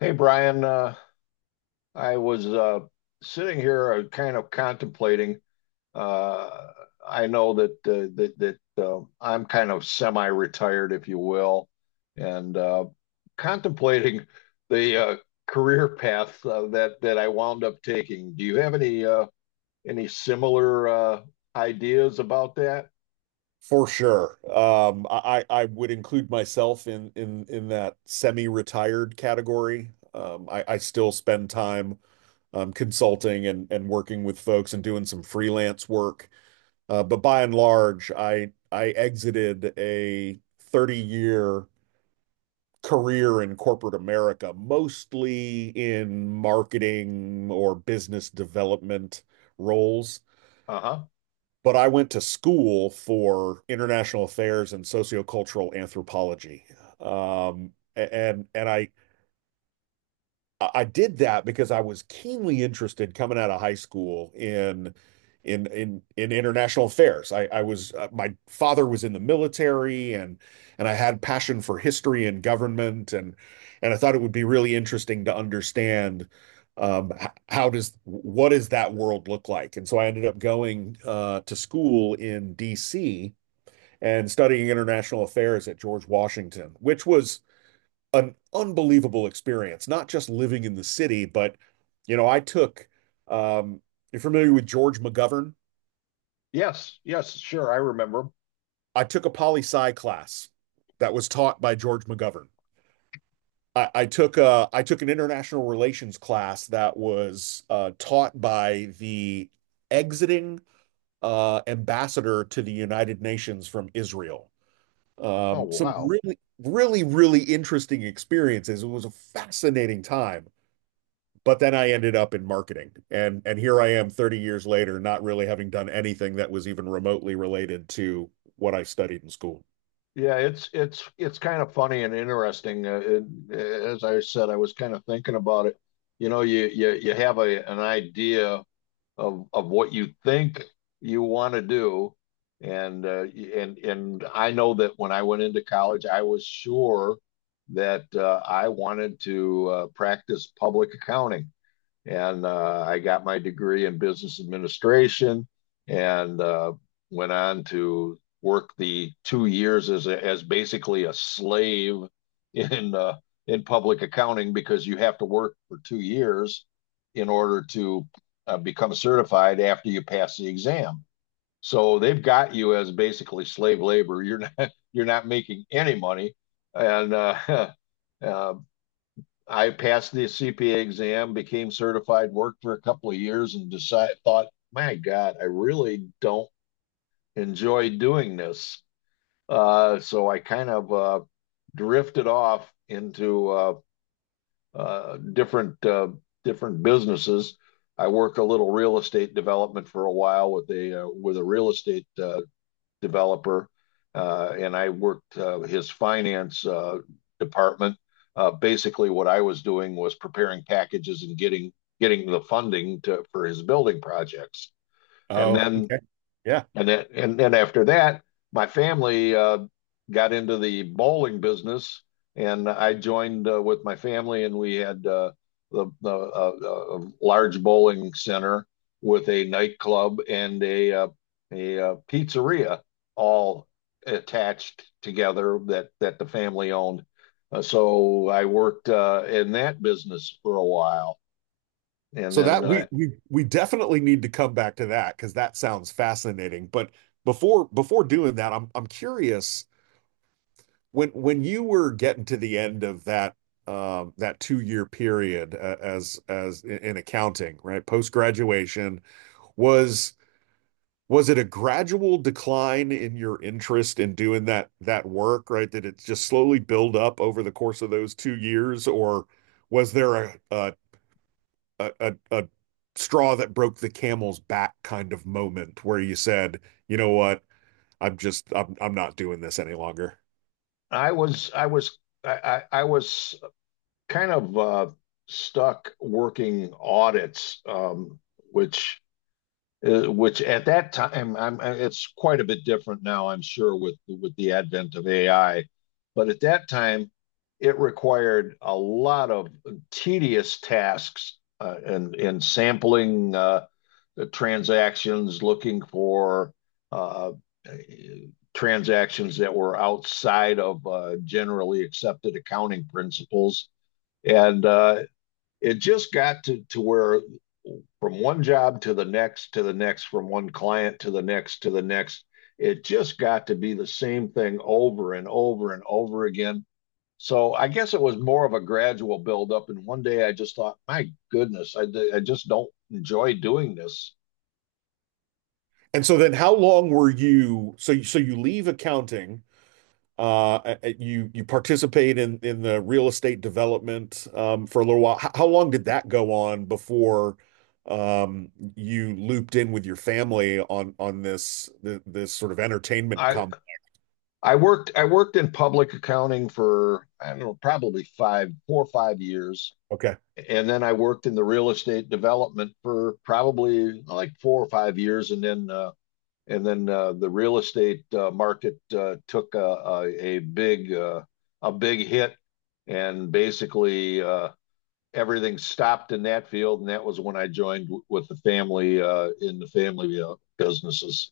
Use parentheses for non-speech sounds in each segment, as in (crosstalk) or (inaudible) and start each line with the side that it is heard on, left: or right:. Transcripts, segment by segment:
left: Hey Brian, I was sitting here kind of contemplating. Uh, I know that I'm kind of semi-retired, if you will, and contemplating the career path that I wound up taking. Do you have any any similar ideas about that?
right: For sure. I would include myself in in that semi-retired category. I still spend time consulting and working with folks and doing some freelance work. But by and large, I exited a 30-year career in corporate America, mostly in marketing or business development roles,
left: Uh-huh.
right: but I went to school for international affairs and sociocultural anthropology. And I did that because I was keenly interested coming out of high school in international affairs. I was my father was in the military, and I had passion for history and government, and I thought it would be really interesting to understand how does what does that world look like? And so I ended up going to school in D.C. and studying international affairs at George Washington, which was an unbelievable experience, not just living in the city. But you know, I took um you're familiar with George McGovern?
left: Yes, yes, sure, I remember.
right: I took a poli sci class that was taught by George McGovern. I took a, I took an international relations class that was taught by the exiting ambassador to the United Nations from Israel.
left: Oh,
right: Some
left: wow.
right: really, really, really interesting experiences. It was a fascinating time. But then I ended up in marketing, and here I am 30 years later, not really having done anything that was even remotely related to what I studied in school.
left: Yeah, it's kind of funny and interesting. As I said, I was kind of thinking about it. You you have a an idea of what you think you want to do, and I know that when I went into college, I was sure that I wanted to practice public accounting. And I got my degree in business administration and went on to work the 2 years as basically a slave in in public accounting because you have to work for 2 years in order to become certified after you pass the exam. So they've got you as basically slave labor. You're not (laughs) you're not making any money, and (laughs) uh, I passed the CPA exam, became certified, worked for a couple of years, and decided thought, my God, I really don't enjoy doing this. So I kind of drifted off into uh, different uh, different businesses. I work a little real estate development for a while with a real estate developer, and I worked his finance department. Basically, what I was doing was preparing packages and getting the funding for his building projects. And
right: Oh,
left: then
right: okay. Yeah.
left: and then after that, my family got into the bowling business, and I joined with my family, and we had the large bowling center with a nightclub and a pizzeria all attached together that the family owned. So I worked in that business for a while, and
right: So
left: then
right: that we definitely need to come back to that because that sounds fascinating. But before doing that, I'm curious when you were getting to the end of that that two-year period as in accounting, right? Post graduation, was was it a gradual decline in your interest in doing that that work, right? Did it just slowly build up over the course of those 2 years, or was there a straw that broke the camel's back kind of moment where you said, you know what, I'm just I'm not doing this any longer?
left: I was I was I was kind of stuck working audits, which which at that time it's quite a bit different now, I'm sure, with the advent of AI. But at that time, it required a lot of tedious tasks and sampling the transactions, looking for uh, transactions that were outside of generally accepted accounting principles and it just got to where, from one job to the next, from one client to the next, it just got to be the same thing over and over and over again. So I guess it was more of a gradual buildup. And one day I just thought, my goodness, I just don't enjoy doing this.
right: And so then how long were you so you, so you leave accounting. You you participate in the real estate development for a little while. How long did that go on before um, you looped in with your family on this this sort of entertainment
left: I
right: comp?
left: I worked in public accounting for, I don't know, probably five four or 5 years,
right: Okay.
left: and then I worked in the real estate development for probably like 4 or 5 years, and then the real estate market took a big hit, and basically everything stopped in that field, and that was when I joined with the family in the family businesses.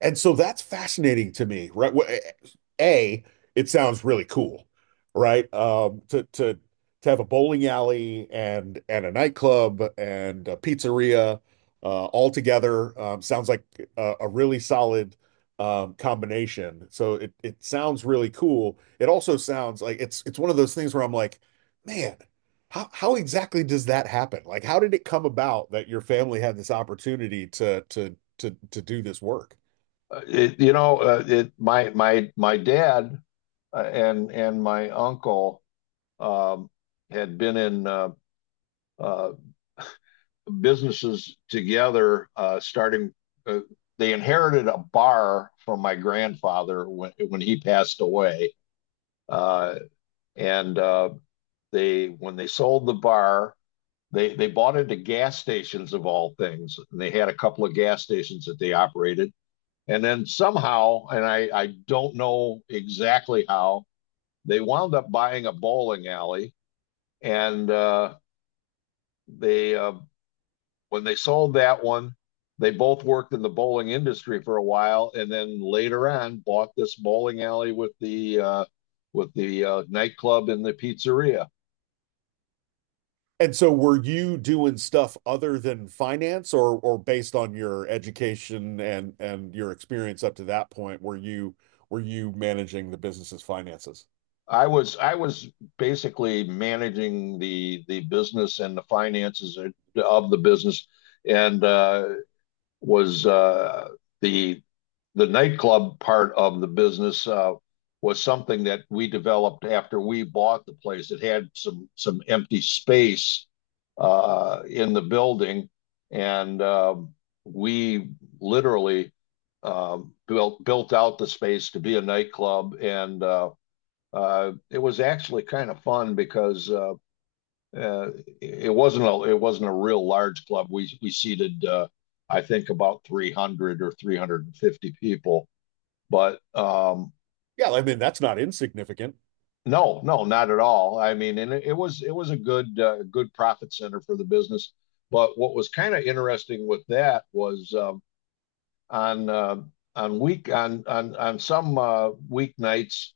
right: And so that's fascinating to me, right? A, it sounds really cool, right? To to have a bowling alley and a nightclub and a pizzeria all together, sounds like a really solid combination. So it sounds really cool. It also sounds like it's one of those things where I'm like, man, how exactly does that happen? Like, how did it come about that your family had this opportunity to do this work?
left: It, you know, it My dad and my uncle um, had been in uh, businesses together, starting. Uh, they inherited a bar from my grandfather when he passed away, uh, and they when they sold the bar, they bought into gas stations, of all things, and they had a couple of gas stations that they operated, and then somehow, and I don't know exactly how, they wound up buying a bowling alley, and they, when they sold that one, they both worked in the bowling industry for a while, and then later on bought this bowling alley with the nightclub and the pizzeria.
right: And so were you doing stuff other than finance, or based on your education and your experience up to that point, were you managing the business's finances?
left: I was basically managing the business and the finances of the business, and was the the nightclub part of the business was something that we developed after we bought the place. It had some empty space in the building, and we literally uh, built out the space to be a nightclub. And It was actually kind of fun because, uh, it wasn't a real large club. We seated, I think, about 300 or 350 people, but
right: Yeah, I mean, that's not insignificant.
left: no, no, not at all. I mean, and it was a good profit center for the business. But what was kind of interesting with that was, on uh, on some weeknights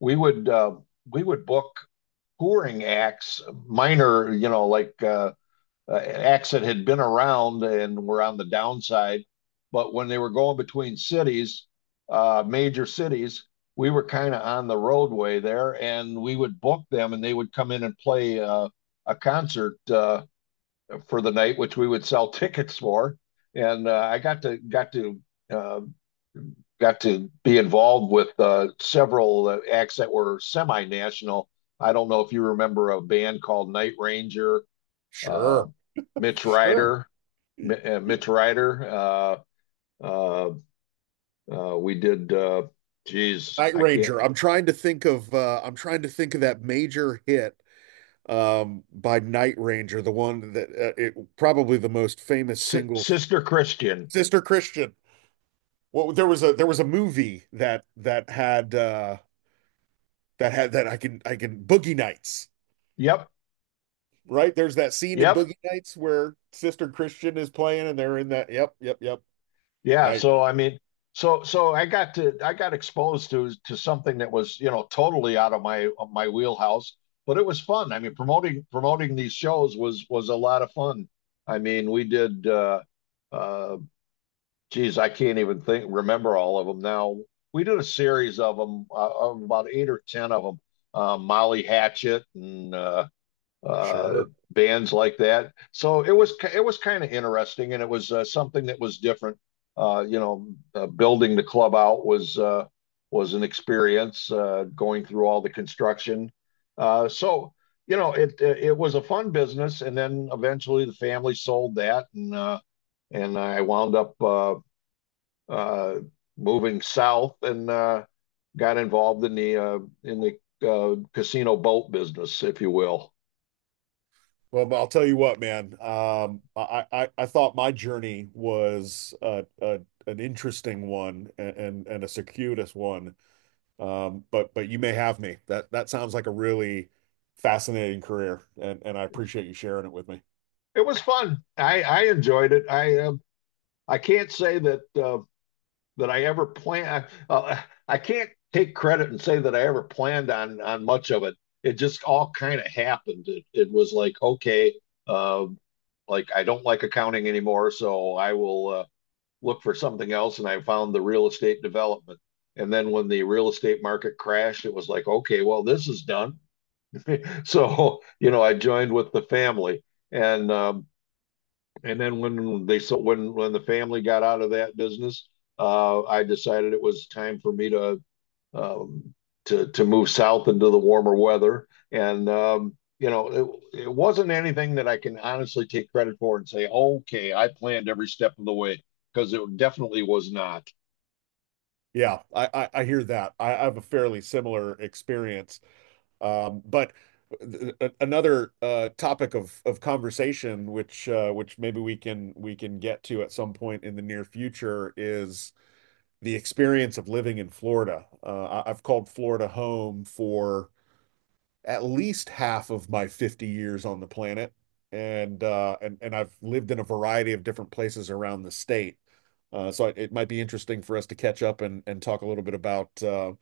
left: we would, book touring acts, minor, like acts that had been around and were on the downside. But when they were going between cities, major cities, we were kind of on the roadway there, and we would book them, and they would come in and play a concert for the night, which we would sell (laughs) tickets for. And I got to got to uh, got to be involved with several acts that were semi-national. I don't know if you remember a band called Night Ranger, uh,
right: Sure,
left: Mitch
right: sure.
left: Ryder, Mitch Ryder. Uh, we did. Geez,
right: Night
left: I can't.
right: Ranger. I'm trying to think of I'm trying to think of that major hit by Night Ranger, the one that it probably the most famous
left: Si
right: single.
left: Sister Christian.
right: Sister Christian. Well, there was a movie that that had that had that I can Boogie Nights,
left: Yep.
right: right? There's that scene in
left: Yep.
right: Boogie Nights where Sister Christian is playing and they're in that. Yep, yep, yep.
left: Yeah.
right: Night.
left: So I mean, so I got exposed to something that was, totally out of my wheelhouse, but it was fun. I mean, promoting these shows was a lot of fun. I mean, we did. Uh, Geez, I can't even think, remember all of them now. We did a series of them, of about 8 or 10 of them, Molly Hatchet and uh,
right: Sure.
left: bands like that. So it was kind of interesting, and it was something that was different. Uh, you know, Building the club out was an experience, going through all the construction. So, it was a fun business. And then eventually the family sold that, and I wound up uh, moving south and got involved in the casino boat business, if you will.
right: Well, but I'll tell you what, man. I thought my journey was an interesting one and a circuitous one. But you may have me. That that sounds like a really fascinating career, and I appreciate you sharing it with me.
left: It was fun. I enjoyed it. I can't say that that I ever planned. I can't take credit and say that I ever planned on much of it. It just all kind of happened. It was like, okay, uh, like, I don't like accounting anymore, so I will. Look for something else, and I found the real estate development. And then when the real estate market crashed, it was like, okay, well, this is done. (laughs) So, I joined with the family. And um, and then when they when the family got out of that business, I decided it was time for me to um, move south into the warmer weather. And it wasn't anything that I can honestly take credit for and say, okay, I planned every step of the way, because it definitely was not.
right: Yeah, I hear that. I have a fairly similar experience. But another topic of conversation, which maybe we can get to at some point in the near future, is the experience of living in Florida. I've called Florida home for at least half of my 50 years on the planet, and and I've lived in a variety of different places around the state. So it might be interesting for us to catch up and talk a little bit about uh,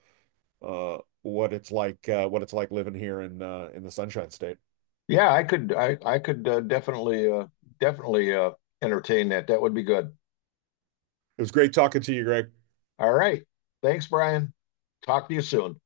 right: uh, what it's like living here in the Sunshine State.
left: Yeah, I could definitely entertain that. That would be good.
right: It was great talking to you, Greg.
left: All right. Thanks, Brian. Talk to you soon.